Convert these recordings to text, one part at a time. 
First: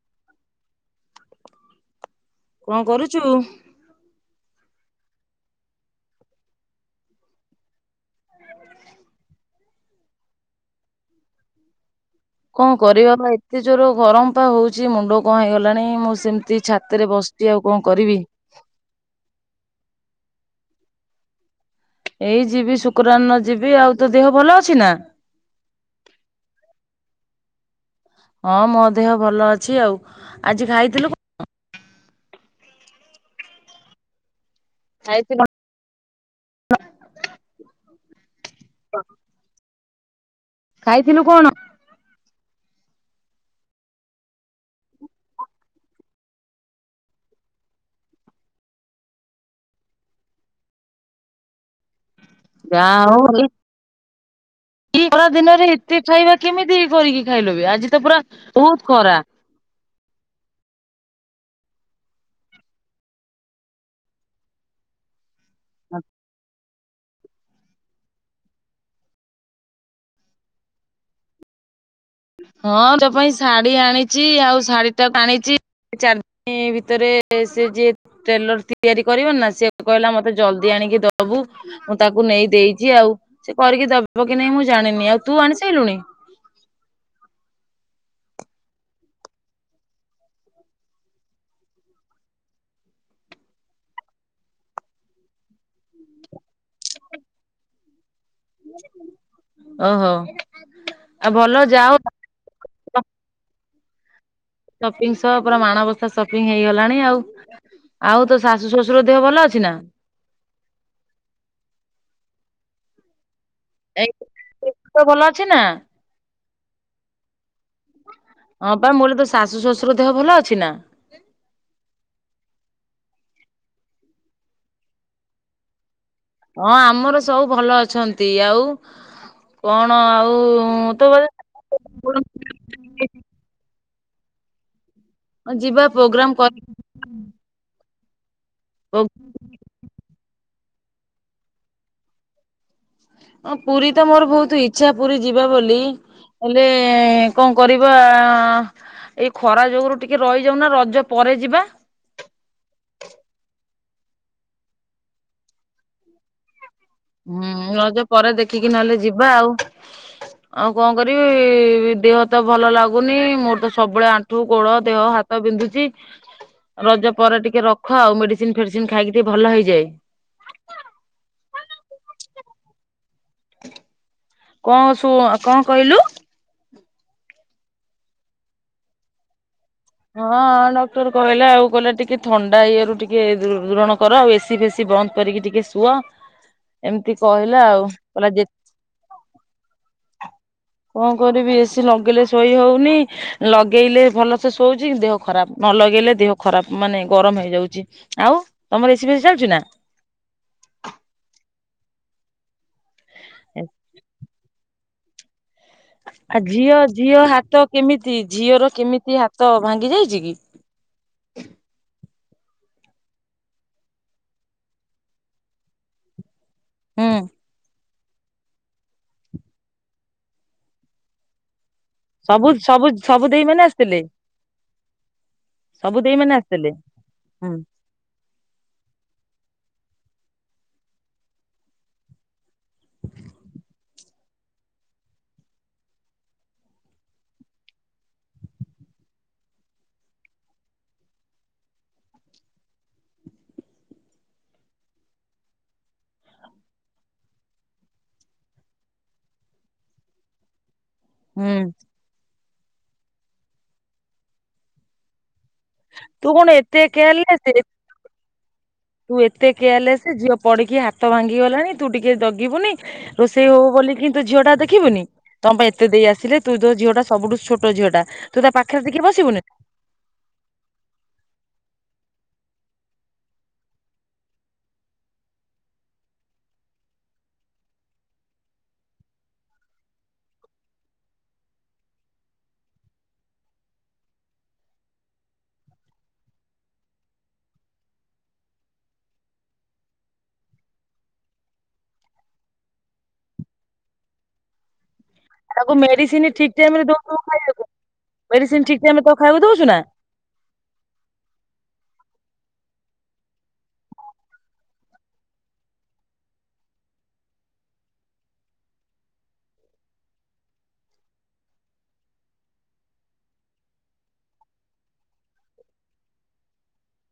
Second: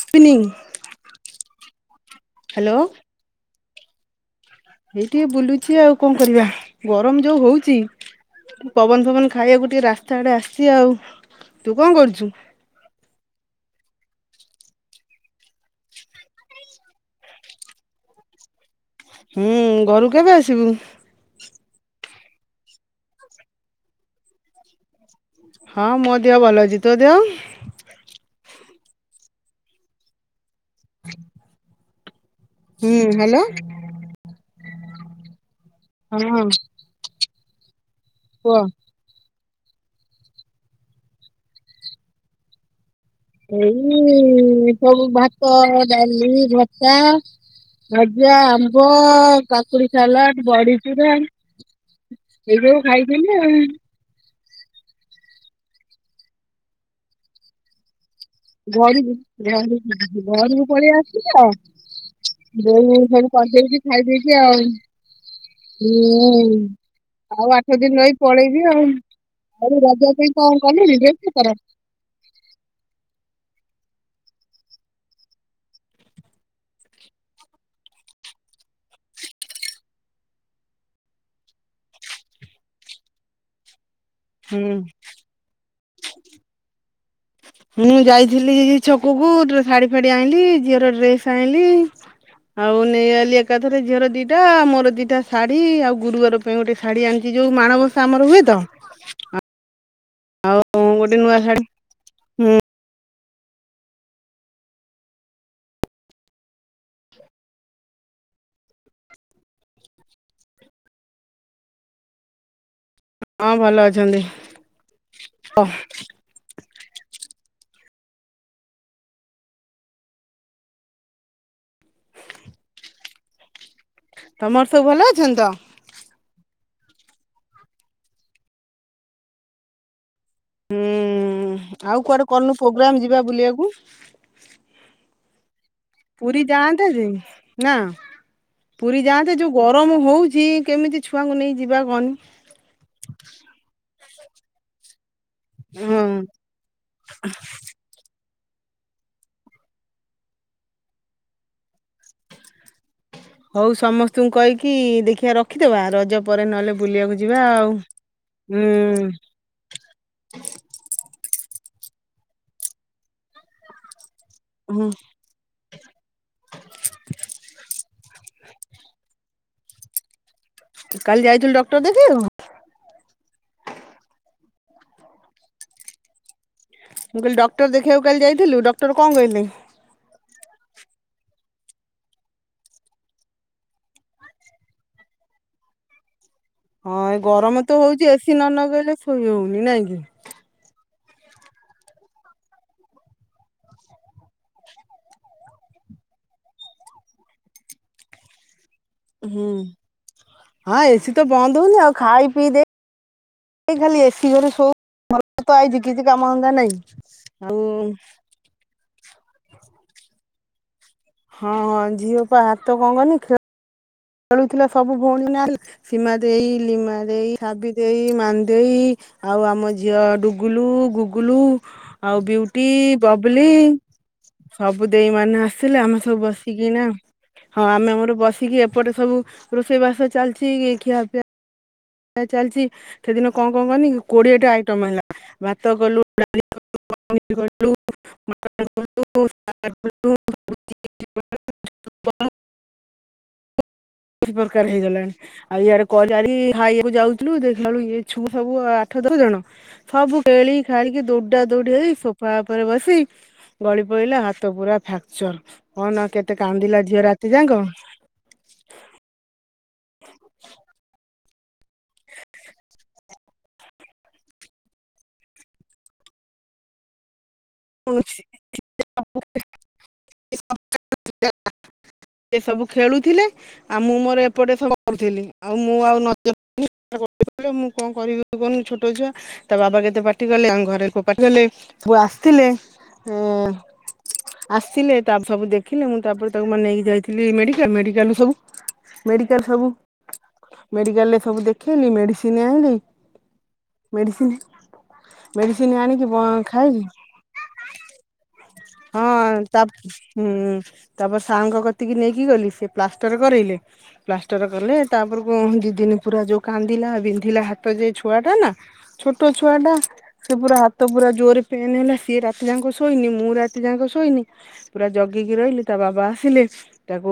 Spinning କଣ କରୁଚୁ? ଏଇ ଟିକେ ବୁଲୁଚି ଆଉ କଣ କରିବା ଗରମ ଯୋଉ ହୋଉଚି ପବନ ଫବନ ଖାଇବାକୁ ଟିକେ ରାସ୍ତା ଆଡେ ଆସିଚି ଆଉ ତୁ କଣ କରୁ କଁ କରିବା ଭାଇ ଏତେ ଜୋର ଗରମ ପା ହୋଉଚି ମୁଣ୍ଡ କଣ ହେଇଗଲାଣି ମୁଁ ସେମିତି ଛାତେରେ ବସିଚି। ଆଉ କଣ କରିବି। ହୁଁ ଘରୁକୁ କେବେ ଆସିବୁ? ଏଇ ଯିବି ଶୁକ୍ରାରନ ଯିବି ଆଉ ତୋ ଦେହ ଭଲ ଅଛି ନାଁ? ହଁ ମୋ ଦେହ ଭଲ ଅଛି। ତୋ ଦେହ? ହଁ ମୋ ଦେହ ଭଲ ଅଛି ଆଉ। ଆଜି ଖାଇଥିଲୁ [unintelligible] ହୁଁ ହାଲୋ। ଖାଇଛି କଣ ହଁ। କୁହ। ଖାଇଥିଲୁ କଣ? ଏଇ ସବୁ ଭାତ ଡାଲି ଭର୍ତ୍ତା ଭଜା ଆମ୍ବ କାକୁଡ଼ି ସାଲାଟ ବଡିଚୁରା। ଏଇ ସବୁ ଖାଇଥିଲି ଆଉ। ଇ ଖରା ଦିନରେ ଏତେ ଖାଇବା କେମିତି କରିକି ଖାଇଲ ବେ ଆଜି ତ ପୁରା ବହୁତ ଘରୁକୁ ଖରା ଘରୁ ଉଁ ଘରୁକୁ ପଳେଇ ଆସୁଚ ତ ବୋଉ ସବୁ କରିଦେଇକି ଖାଇଦେଇକି ଆଉ ହୁଁଉଁ। ଆଉ ଆଠ ଦିନି ରହି ପଳେଇବି ଆଉ। ଆଉ ରଜ ପାଇଁ କଣ କଲୁଣିି ଡ୍ରେସ୍ ପତର? ହଁ ଜ ପାଇଁ ସ୍ ଶାଢୀ ଆଣିଚି ଆଉ ଶାଢ଼ୀଟା ଆଣିଚି ଚାର୍ ଇଁ ଭିତରେ ସେ ଯିଏ ଟେଲର ତିଆରି କରିବନି ନାଁ ସିଏ କହିଲା ମତେ ଜଲ୍ଦି ଆଣିକି ଦବୁ ମୁଁ ତାକୁ ନେଇ ଦେଇଚି ଆଉ ସେ କରିକି ଦ ବ କି ନାହିଁ ମୁଁ ହୁଁ ଜାଣିନି। ଆଉ ତୁ ଆଣି ସାଇଲୁଣି? ହୁଁ ଯାଇଥିଲି ଛକୁକୁ ଗ୍ରେ ଶାଢୀ ଫାଢୀ ଆଇଁଲି ଝିଅର ଡ୍ରେସ ଆଇଁଲି ଆଉ ନେଇଗଲି ଏକାଥରେ ଝିଅର ଦିଟା ମୋର ଦିଟା ଶାଢୀ ଆଉ ଗୁରୁବାର ପାଇଁ ଗୋଟେ ଶାଢୀ ଆଣିଚି ଯୋଉ ମାାଣବ ଆମର ହୁଏ ତ ଆ ଓ ହୋ ଆଉ ଭଲ ଯାଅ ସପିଂ ସହ ପୁରା ମାଣବସା ସପିଙ୍ଗ ହେଇଗଲାଣି ଆଉ। ଆଉ ତୋ ଶାଶୁ ଶଶୁର ଦେହ ଭଲ ଅଛି ନାଁ? ହଁ ଭଲ ଅଛନ୍ତି ଭଲ ଅଛି ନା ଅ ହଁ ପା ମୁଁ କହିଲି ତୋ ଶାଶୁ ଶଶୁର ଦେହ ଭଲ ଅଛି ନା? ତମର ସବୁ ଭଲ ଅଛନ୍ତି ତ? ହଁ ଆମର ସବୁ ଭଲ ଅଛନ୍ତି ଆଉ କଣ ଆଉ ହୁଁ ତୋ ଆଉ କୁଆଡେ କରୁନୁ ପ୍ରୋଗ୍ରାମ ଯିବା ବୁଲିଆକୁ। ଅ ଯିବା ପ୍ରୋଗ୍ରାମ ପୁରୀ କରି ଯାଆନ୍ତେ ଯେ [unintelligible] ନା ପୁରୀ ଯାଆନ୍ତେ ଯୋଉ ଗରମ ହଉଛି କେମିତି ଛୁଆଙ୍କୁ ନେଇ ଯିବା କହନି। ଅ ପୁରି ତ ମୋର ବୋହୁତ ଇଛା ପୁରି ଯିବା ବୋଲି ହଁ ହେଲେ କଣ କରିବାଆ। ଆଁ ଏଇ ଖରା ଯୋଗୁରୁ ଟିକେ ରହିଯାଉନ ରଜ ପରେ ଯିବା। ହୋଉ ସମସ୍ତଙ୍କୁ କହିକି ଦେଖିଆ ରଖିଦବା ରଜ ପରେ ନହେଲେ ବୁଲିବାକୁ ଯିବା ଆଉ ହୁଁ ରଜ ପରେ ଦେଖିକି ନହେଲେ ହୁଁ ଯିବା ଆଉ। ଆଉ କଣ କରିବି। ଇ ଦେହ ତ ଭଲ ଲାଗୁନି ମୋର ତ ସବୁବେଳେ ଆ ଣ୍ଠୁ ଗୋଡ ହୁଁ ଦେହ ହାତ ବିନ୍ଧୁ ଚି। ରଜ ପରେ ଟିକେ ରଖ ଆଉ ମେଡିସିନ ଫେଡିସିନ ଖାଇକି ଟିକେ ଭଲ ହେଇଯାଏ। କାଲି ଯାଇଥିଲୁ ଡକ୍ଟର ଦେଖେଇବାକୁ? କଣ ଶୁ କଣ କହିଲୁ? ମୁଁ କହିଲି ଡକ୍ଟର ଦେଖେଇବାକୁ କାଲି ଯାଇଥିଲୁ ଡକ୍ଟର କଣ କହିଲେ? ହଁ ଡକ୍ଟର କହିଲେ ଆଉ କହିଲେ ଟିକେ ଥଣ୍ଡା ଇଏରୁ ଟିକେ ଦୂ-ଦୂରଣ କର ଆଉ ଏସିି ଫେସିି ବନ୍ଦ କରିକି ଟିକେ ଶୁଅ। ହଁ ଏମିତି ଏ କହିଲା ଗରମ ତ ଆଉ ହୋଉଚି କହିଲା ଏସି ଯେ ନଗେଇଲେ ଶୋଇ ହୋଉନି ନାଁ କି। କଣ କରିବି ଏସି ଲଗେଇଲେ ଶୋଇ ହଉନି ଲଗେଇଲେ ଭଲ ସେ ଶୋଉଛି ଦେହ ଖରାପ ନ ଲଗେଇଲେ ଦେହ ଖରାପ ମାନେ ଗରମ ହେଇଯାଉଛି ଆଉ ତମର ଏସି ଫେସି ଚାଲୁଛି ହୁଁ ନା? ହଁ ଏସି ତ ବନ୍ଦ ହୋଉଚି ଆଉ। ଖାଇ ପିଇ ଦେ ଏ ଖାଲି ଏସି ଘରେ ଶୋ [unintelligible] ଆ ଝିଅ ଝିଅ ଆଉ ହାତ କେମିତି ଝିଅର କେମିତି ହାତ ଭାଙ୍ଗି ଯାଇଛି କି? ତା ହାତ କଣ କହନି ଖେ ଖେଳୁଥିଲା ସବୁ ଭଉଣୀ ନା ସୀମା ଦେଇ ଲିମା ହୁଁ ଦେଇ ଶାବି ଦେଇେ ମାନ୍ ଦେଇ ଆଉ ଆମ ଝିଅ ଡୁଗୁଲୁ ଗୁଗୁଲୁ ଆଉ ସବୁ ବୁଇଟି ସବୁ ସବୁ ଦେଇ ବବଲି ମାନେ ଆସିଥିଲେ ସବୁ ଦେଇ ମାନେ ଆସିଲେ ଆମେ ଦେଇ ସବୁ ମାନେ ବସିକି ଆସିଥିଲେ ନା ହୁଁ ହଁ ଆମେ ଆମର ବସିକି ର ସବୁ ରୋଷେଇବାସ ଚାଲିଛି କି ଖିଆ ପିଆ ଚାଲିଛି ସେଦିନ କଣ କଣ କହନି କୋଡିଏଟା ଆଇଟମ ହେଲା ଭାତ କଲୁ ଡାଲି କଲୁ ପନିର କଲୁ [unintelligible] ପ୍ରକାର ହେଇଗଲାଣି ଆଉ ଇଆଡେ କଜାରି ଖାଇବାକୁ ଯାଉଥିଲୁ ଦେଖାଲା ବେଳୁ ଇ ଛୁଆ ସବୁ ଆଠ ଦଶ ଜଣ ସବୁ କେଳି ଖାଳିକି ଦୌଡା ହୁଁ ଦୌଡି ହେଇ ସୋଫା୍ ଉପରେ ବସି ଗଳି ପଡିଲା ହାତ ପୁରା ଫ୍ରାକ୍ଚର। ହଁ ନା ତୁ କେତେ କଣ ଏତେ କାନ୍ଦିଲା ଝିଅ ରାତି କେୟାରଲେସ୍ ଯାକ। ତୁ ଏତେ କେୟରାଲେସ ଝିଅ ପଡିକି ହାତ ଭାଙ୍ଗି ଇ ଗଲାଣି ତୁ ଟିକେ ଜଗିବୁନି। ରୋଷେଇ ହଉ ବୋଲି କି ତୁ ଝିଅ ଟା ଦେଖିବୁନି ତମ ପାଇଁ ଏତେ ଦେଇ ଆସିଲେ ତୁ ତୋ ଝିଅଟା ସବୁ ଠୁ ଛୋଟ ଝିଅ ଟା ତୁ ତା ପାଖରେ ଟିକେ ବସିବୁନି। [unintelligible] ଏ ସବୁ ଖେଳୁଥିଲେ ଆଉ ମୁଁ ମୋର ଏପଟେ ସବୁ କରୁଥିଲି ଆଉ ମୁଁ ଆଉ ନଜର [unintelligible] ମୁଁ କଣ କରିବି କହୁନି ଛୋଟ ଛୁଆ ତା ବାବା କେତେ ପାଟି କଲେ ଆମ ଘରେ ପାଟି କଲେ ଆସ ଥିଲେ ଆସିଲଥିଲେ ତା ସବୁ ଦେଖିଲେ ମୁଁ ତାପରେ ତାକୁ ମାନ ନେଇକି ଯାଇଥିଲି ମେଡିକାଲ ମେଡ଼ିକାଲ ସବୁ ମେଡ଼ିକାଲ ସବୁ ମେଡିକାଲରେ ସବୁ ଦେଖେଇଲି ମେଡ଼ିସିନ ଆଣିଲି ମେଡିସିନ ମେଡିସିନ ତାକୁ ଆଣିକି ମେଡିସିନ ଠିକ୍ ଖାଇଲି ଟାଇମ ରେ ଦଉ ତାକୁ ହଁ ଖାଇବାକୁ ଦଉଛୁ ନା ତାପ ହୁଁ ତାପରେ ସାରଙ୍କ କ ସେତିକି ନେଇକି ଗଲି ସେ ପ୍ଲାଷ୍ଟର କରାଇଲେ ପ୍ଲାଷ୍ଟର କଲେ ତାପର କୁ ଦି ଦିନ ପୁରା ଯୋଉ କାନ୍ଦିଲା ବିନ୍ଧିଲା ହାତ ଯେ ଛୁଆଟା ନା ଛୋଟ ଛୁଆ ଟା ସେ ପୁରା ହାତ ପୁରା ଜୋରରେ ପେନ୍ ହେଲା। ସିଏ ରାତି ଯାକ ଶୋଇନି ମୁଁ ରାତି ଯାକ ଶୋଇନି ପୁରା ଜଗିକି ରହିଲି ତା ବାବା ଆସିଲେ ତାକୁ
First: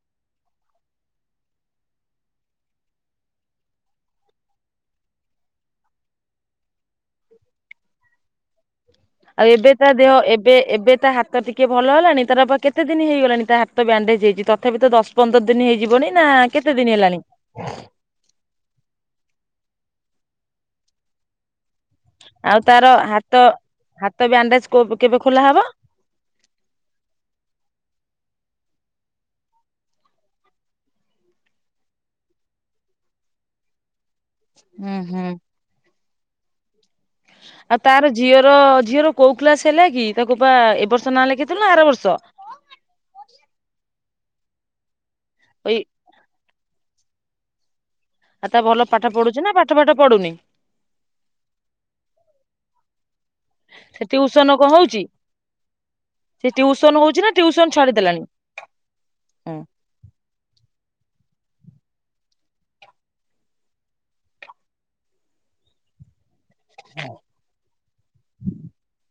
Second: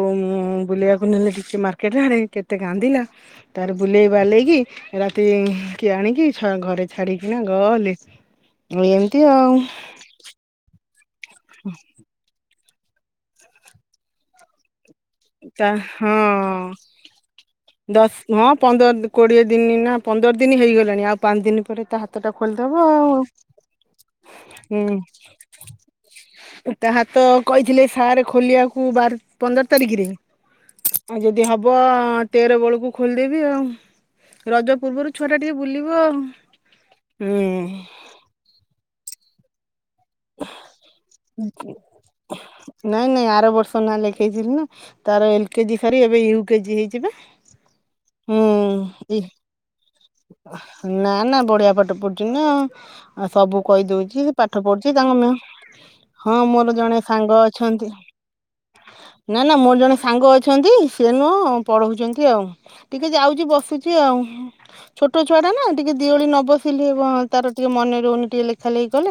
ବୁଲେଇବାକୁ ନେଲେ ଟିକେ ମାର୍କେଟ ଆଡେ କେତେ କାନ୍ଦିଲା ତାର ବୁଲେଇ ବାଲେଇକି ରାତି କିଏ ଆଣିକି ଘରେ ଛାଡିକିନା ଗଲେ। ଏମିତି ଆଉ। ଏବେ ତା ଦେହ ଏବେ ଏବେ ତା ହାତ୍ ତ ଟିକେ ଭଲ ହେଲାଣି ତାର ପା କେ କେତେ ଦିନ ହେଇଗଲାଣି ତା ହାତ ବ୍ୟାଣ୍ଡେଜ ହେଇଛି ତଥାପି ତ ଦଶ ପନ୍ଦର ଦିନ ତା ହେଇଯିବନି ନା ହଁ କେତେ ଦିନ ହେଲାଣି ଦଶ ହଁ ପନ୍ଦର କୋଡିଏ ତିନି ଦିନ ନା ପନ୍ଦର ଦିନ ହେଇଗଲାଣି ଆଉ ପାଞ୍ଚ ଦିନ ପରେ ଏ- ତା ହାତଟା ଖୋଲିଦବ ତାର ଆଉ ହାତ ହାତ ବ୍ୟାଣ୍ଡେଜ କୋ ହୁଁ କେବେ ଖୋଲା ହବ ତା ହାତ କହିଥିଲେ ସାରେ ଖୋଲିବାକୁ ବାର ପନ୍ଦର ତାରିଖରେ ଆଉ ଯଦି ହବ ତେର ବେଳକୁ ଖୋଲିଦେବି ଆଉ। ରଜ ହୁଁ ପୂର୍ବରୁ ଛୁଆ ହୁଁ। ଟା ଟିକେ ବୁଲିବ ଆଉ ହୁଁ ଆଉ ତାର ଝିଅର ଝିଅର କୋଉ କ୍ଲାସ ହେଲା କି ତାକୁ ପା ଏ ବର୍ଷ ନା ଲେଖେଇଥିଲ ନା ଆର ବର୍ଷ ହେଇଥିଲି ନା ତାର ଏଲ କେଜି ଏଇ ସରି ଏବେ ୟୁ କେଜି ହେଇଯିବା ଆଉ ତା ଭଲ ପାଠ ପଢୁଚି ନା ପାଠ ଫାଟ ନା ନା ବଢିଆ ପାଠ ପଢୁଛି ନା ସବୁ ସେ କହିଦଉଛି ଟିଉସନ ପାଠ କଣ ପଢୁଛି ହଉଛି ତାଙ୍କ ମ୍ୟାମ ହଁ ସେ ମୋର ଟିଉସନ ଜଣେ ହଉଛି ନା ସାଙ୍ଗ ଟିଉସନ ଅଛନ୍ତି ଛାଡିଦେଲାଣି ନା ହଁ ନା ମୋର ଜଣେ ସାଙ୍ଗ ଅଛନ୍ତି ସିଏ ନୁହଁ ହଁ ପଢଉଛନ୍ତି ଆଉ ଟିକେ ଯାଉଛି ବସୁଛି ଆଉ ଛୋଟ ଛୁଆ ନା ଟିକେ ଦି ଓଳି ନ ବସିଲେ କଣ ତାର ଟିକେ ମନେ ରହୁନି ଟିକେ ଲେଖା ଲେଖି କଲେ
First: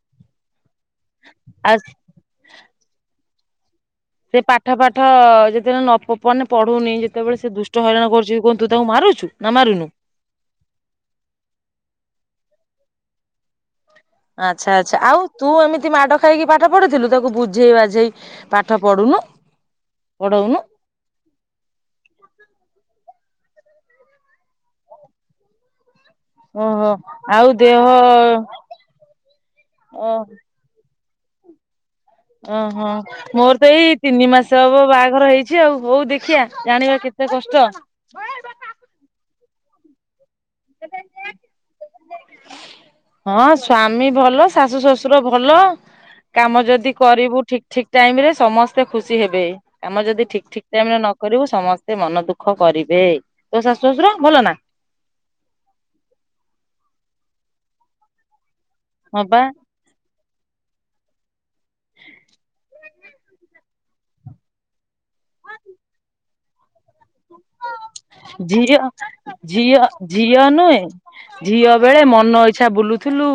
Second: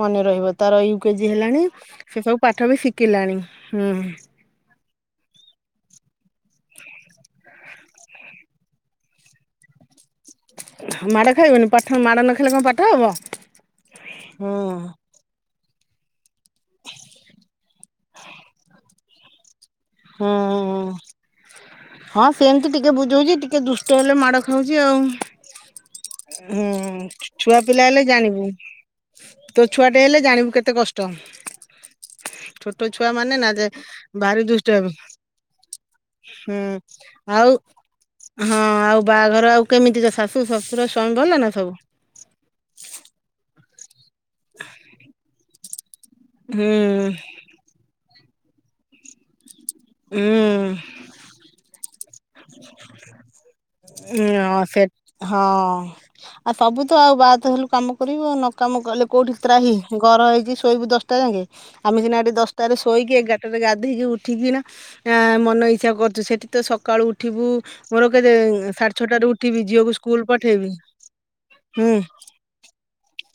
ମନେ ରହିବ ତାର ୟୁ କେଜି ହେଲାଣି ଆଉ ସେ ସବୁ ପାଠ ବି ଶିଖିଲାଣି। ହୁଁ। ସେ ପାଠ ଫାଠ ଯେତେବେଳେ ନ ପ ମାନେ ପଢୁନି ଯେତେବେଳେ ସେ ଦୁଷ୍ଟ ହଇରାଣ କରୁଛି କଣ ତୁ ତାକୁ ମାରୁଛୁ ନା ମାରୁନୁ? ମାଡ ଖାଇବନି ପାଠ ମାଡ଼ ନ ଖାଇଲେ କଣ ପାଠ ହବ? ହୁଁ ଆଛା ଆଚ୍ଛା ଆଉ ତୁ ଏମିତି ମାଡ ଖାଇକି ପାଠ ପଢୁଥିଲୁ ତାକୁ ବୁଝେଇ ବାଝେଇ ପାଠ ପଢୁନୁ। ପଢଉନୁ ହୁଁ ହଁ ସେମିତି ଟିକେ ବୁଝଉଛି ଟିକେ ଦୁଷ୍ଟ ହେଲେ ମାଡ଼ ଖାଉଛି ଆଉ। ହୁଁ ଓହୋ ଆଉ ଛୁଆ ଦେହ ପିଲା ହେଲେ ଜାଣିବୁ ତୋ ଛୁଆ ଟେ ଅ ହେଲେ ଜାଣିବୁ କେତେ କ ଟ ଓହୋ ମୋର ତ ଏଇ ତିନି ଭାରି ମାସ ଦୁଷ୍ଟ ହବ ହେବେ ବାହାଘର ହେଇଛି ଆଉ ହଉ ଦେଖିବା ହୁଁ ଜାଣିବା କେତେ ଆଉ କଷ୍ଟ। ହଁ ଆଉ ବାହାଘର ଆଉ କେମିତି କା ଶାସ ଶୁ ସସୁର ସ୍ଵାମୀ ଭଲ ନା ସବୁ? ହଁ ସ୍ୱା ମି ଭଲ ଶାଶୁ ଶ୍ୱଶୁର ଭଲ। କାମ ହୁଁ ଯଦି କରିବୁ ଠିକ ଠିକ ଟାଇମ୍ ରେ ସମସ୍ତେ ଖୁସି ହେବେ। କାମ ଉଁ ଯଦି ଠିକ ଠିକ ଟାଇମ ରେ ନ କରିବୁ ସମସ୍ତେ ମନ ଦୁଃଖ କରିବେ ତୋ ଶାଶୁ ଶଶୁର ଭଲ ନା? ହଁ ସେ ହଁ ଆଉ ସବୁ ଆଉ ବାହାତ ତ ହେଲୁ କାମ କରିବ ନ କାମ କଲେ ହଁ କୋଉଠି ବା ତ୍ରାହି ଘର ହେଇଛି ଶୋଇବୁ ଦଶ ଟା ଜାଙ୍କେ। ଆମେ ସିନା ଏଠି ଦଶଟାରେ ଶୋ ଶୋଇକି ଏଗାରଟରେ ଗାଧେଇକି ଉଠିକି ନା ଆଁ ମନ ଇଛା କରୁଛୁ ସେଠି ତ ସକ ଝିଅ ସାଢେ ଛଅଟାରୁ ଉଠିବି ଝିଅ ଝିଅକୁ ସ୍କୁଲ ଝିଅ ପଠେଇବି ନୁହେଁ ଝିଅ ହୁଁ ବେଳେ ମନ ଇଚ୍ଛା ବୁଲୁଥୁଲୁ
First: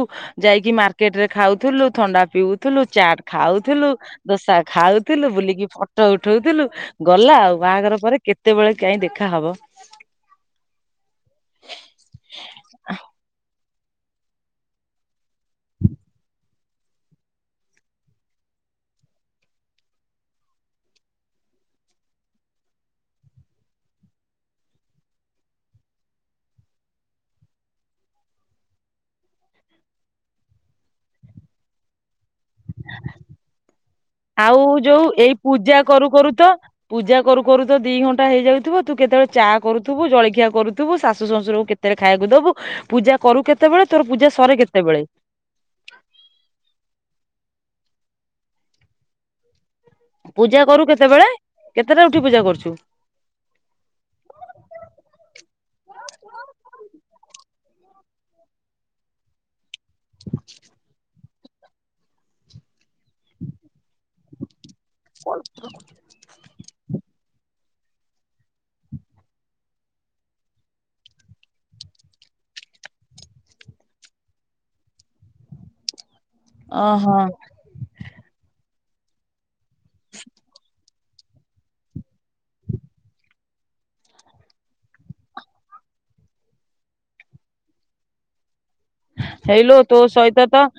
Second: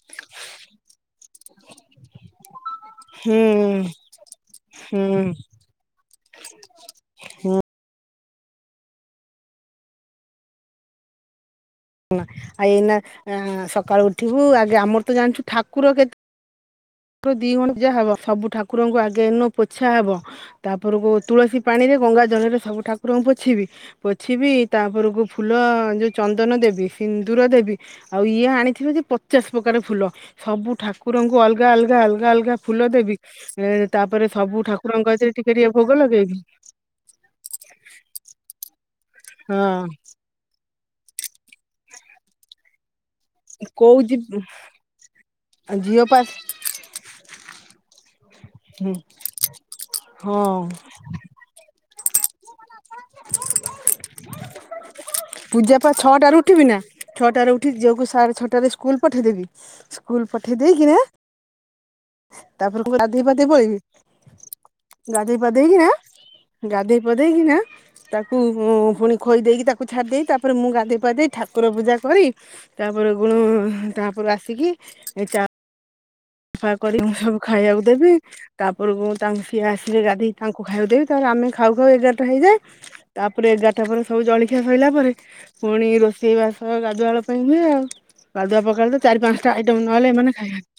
ଯାଇକି ମାର୍କେଟରେ ଖାଉଥୁଲୁ ଥଣ୍ଡା ପିଉଥୁଲୁ ଚାଟ ହୁଁ ଖାଉଥୁଲୁ ଦୋସା ହୁଁ ଖାଉଥୁଲୁ ବୁଲିକି ଫ ଫଟ ଉଠୋଉଥିଲୁ ଗଲା ଆଉ ବାହାଘର ପରେ କେତେବେଳେ କାଇଁ ଦେଖା ହବ। ନାଁ ଆଉ ଏଇନା ସ ସକାଳୁ ଉଠିବୁ ଆଗେ ଆମର ତ ଜାଣିଛୁ ଠାକୁର କେତେ ଦୁଇ ଘଣ୍ଟା ପୂଜା ହେବ ସବୁ ଠାକୁରଙ୍କୁ ଆଗେ ନ ପୋଛା ହେବ ତାପରକୁ ତୁଳସୀ ପାଣିରେ ଗଙ୍ଗା ଜଳରେ ସବୁ ଠାକୁରଙ୍କୁ ପୋଛିବି ପୋଛିବି ତାପରକୁ ଫୁଲ ଯେଉଁ ଚନ୍ଦନ ଦେବି। ସିନ୍ଦୁର ଦେବି ଆଉ ଇଏ ଆଣିଥିବେ ଯେ ପଚାଶ ପ୍ରକାର ଫୁଲ ସବୁ ଠାକୁରଙ୍କୁ ଅଲଗା ଅଲଗା ଅଲଗା ଅଲଗା ଫୁଲ ଦେବି ଏ ତାପରେ ସବୁ ଆଉ ଯୋଉ ଠାକୁରଙ୍କ କତିରେ ଏଇ ଟିକେ ଟିକେ ପୂଜା ଭୋଗ କରୁ କରୁ ଲଗେଇବି ତ ପୂଜା କରୁ କରୁ ତ ଦି ଘଣ୍ଟା ହେଇ ଯାଉଥିବ। ତୁ କେତେବେଳେ ଚା ହଁ କରୁଥୁବୁ ଜଳଖିଆ କରୁ ଉଠିବୁ ଶାଶୁ ଶଶୁର ଙ୍କୁ କେତେବେଳେ ଖାଇବାକୁ ଦବୁ ପୂଜା କରୁ କେତେବେଳେ କୋଉ ତୋର ଯି ପୂଜା ସରେ କେତେବେଳେ? ଝିଅ ପା ହୁଁ। ହଁ ପୂଜା କରୁ କେତେବେଳେ କେ କେତିଟାରେ ଉଠିକି ପୂଜା କରୁଚୁ। ପୂଜାପା ଛଅଟାରୁ ଉଠିବି ନା ଛଅଟରୁ ଝିଅକୁ ସାଢେ଼ ଛଟାରେ ସ୍କୁଲ ପଠେଇଦେବି। ସ୍କୁଲ ପଠେଇ ଦେଇକିନା ତାପରେ ମୁଁ ଗାଧେଇ ପାଧେଇ ପଳେଇବି। ଗାଧେଇ ପାଧେଇକିନା ଗାଧେଇ ପାଧେଇକି ନା ତାକୁ ପୁଣି ଖୋଇ ଦେଇକି ତାକୁ ଛାଡି ଦେଇ ତାପରେ ମୁଁ ଗାଧେଇ ପାଧେଇ ଠାକୁର ପୂଜା କରି ତାପରେ ଗୁଣ ତାପରେ ଆସିକି ଏ ଚା ସଫା କରି ମୁଁ ଓହୋ। ସବୁ ଖାଇବାକୁ ଦେବି। ତାପରକୁ ତା ଇଏ ଆସିଲେ ଗାଧେଇ ତାଙ୍କୁ ଖାଇବା କୁ ଦେବି ଆମେ ଖାଉ ଖାଉ ଏଗାରଟା ହେଇଯାଏ ତାପରେ ଏଗାରଟା ପରେ ସବୁ ଜଳଖିଆ ଖାଇଲା ପରେ ପୁଣି ରୋଷେଇବାସ ଗାଧୁଆ ବେଳ ପାଇଁ ହୁଏ ଆଉ ଗାଧୁଆ ପା ସକାଳୁ ତ ଚାରି ପାଞ୍ଚଟା ହେଇଲୋ ଆଇଟମ୍ ତୋ ନହେଲେ ଏମାନେ ସହିତ ତ ଖଇବେନି।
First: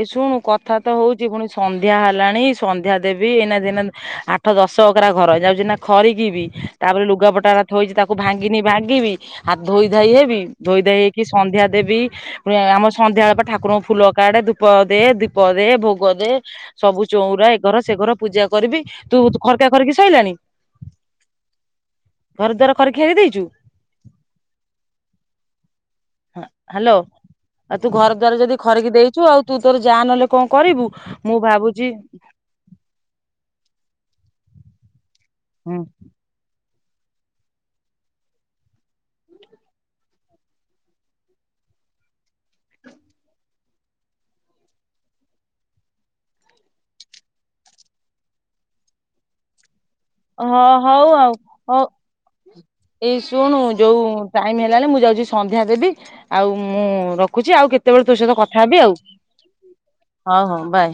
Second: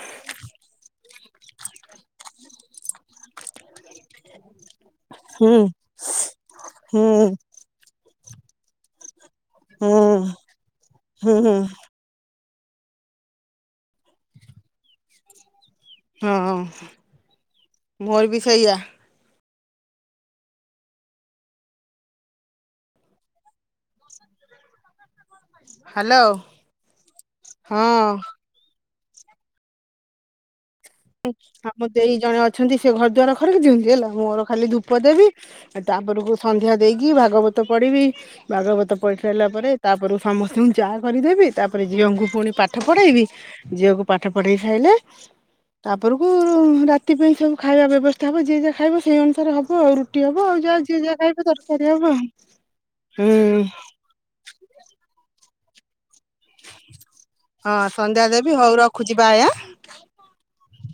ଏ ଶୁଣୁ କଥା ତ ହୋଉ ପୁଣି ସନ୍ଧ୍ୟା ହେଲାଣି ସନ୍ଧ୍ୟା ଦେବି ଏଇନା ଦିନେ ଆ ଆଠ ଦଶ ବଖରା ଘର ହୁଁ ଯାଉଛି ନା ଖରିକିବି ତାପରେ ହୁଁ ଲୁଗାପଟାରା ଥୋଇଚି ତାକୁ ଭାଙ୍ଗିନି ଭାଙ୍ଗିବି। ହାତ ଧୋଇ ଧାଇ ହେବି ହୁଁ ଧୋଇ ଧାଇ ହେଇକି ହୁଁ ସନ୍ଧ୍ୟା ଦେବି। ପୁଣି ଆମର ସନ୍ଧ୍ୟା ବେଳେ ଠାକୁରଙ୍କୁ ଫୁଲ କାଢେ ଧୁପ ଦେ ଦୀପ ଦେ ଭୋଗ ଦେ ହଁ। ସବୁ ଚଉରା ଏ ଘର ସେ ଘର ମୋର ବି ପୂଜା ସେଇଆ କରିବି ତୁ ଖରକା ଖରିକି ସଇଲାଣି ଘର ଦ୍ୱାର ଖରି ଖାରିକି ଦେଇଛୁ। ହ୍ୟାଲୋ ହଁ ହ୍ୟାଲୋ। ଆଉ ହଁ ତୁ ଘର ଦ୍ୱାର ଯଦି ଖ ଖରିକି ଦେଇଛୁ ଆଉ ତୁ ତୋର ଯା ନହଲେ କଣ କରିବୁ। ମୁଁ ଆମ ଭାବୁଛି ଦେଇ ଜଣେ ଅଛନ୍ତି ସେ ଘର ଦ୍ୱାର ଖରିକି ଦିଅନ୍ତି ହେଲା ମୋର ଖାଲି ଧୂପ ଦେବି ଆ ତାପରକୁ ସନ୍ଧ୍ୟା ଦେଇକି ଭାଗବତ ପଢିବି ଭାଗବତ ପଢି ସାରିଲା ପରେ ତାପରେ ସମସ୍ତଙ୍କୁ ଚା କରିଦେବି ତାପରେ ଝିଅଙ୍କୁ ପୁଣି ପାଠ ପଢେଇବି ଝିଅକୁ ପାଠ ପଢେଇ ସାଇଲେ ତାପରକୁ ରାତି ପାଇଁ ସବୁ ଖାଇବା ବ୍ୟବସ୍ଥା ହବ ଯିଏ ଯାହା ଖାଇବ ସେଇ ଅନୁସାରେ ହବ ଆଉ ରୁ ହଁ ହଉ ଆଉ ହଉ ଆଉ ଏଇ ହୁଁ ଶୁଣୁ ଯୋଉ ଟାଇମ ହେଲାଣି ମୁଁ ଯାଉଛି ସନ୍ଧ୍ୟା ଦେବି। ଆଉ ମୁଁ ରଖୁଛି ଆଉ ହଁ କେତେବେଳେ ତୋ ସନ୍ଧ୍ୟା ସହିତ ଦେବି କଥା ହଉ ହେବି ଆଉ ରଖୁଛି ବାଏ ଆଁ ହଉ ହଉ ବାଏ।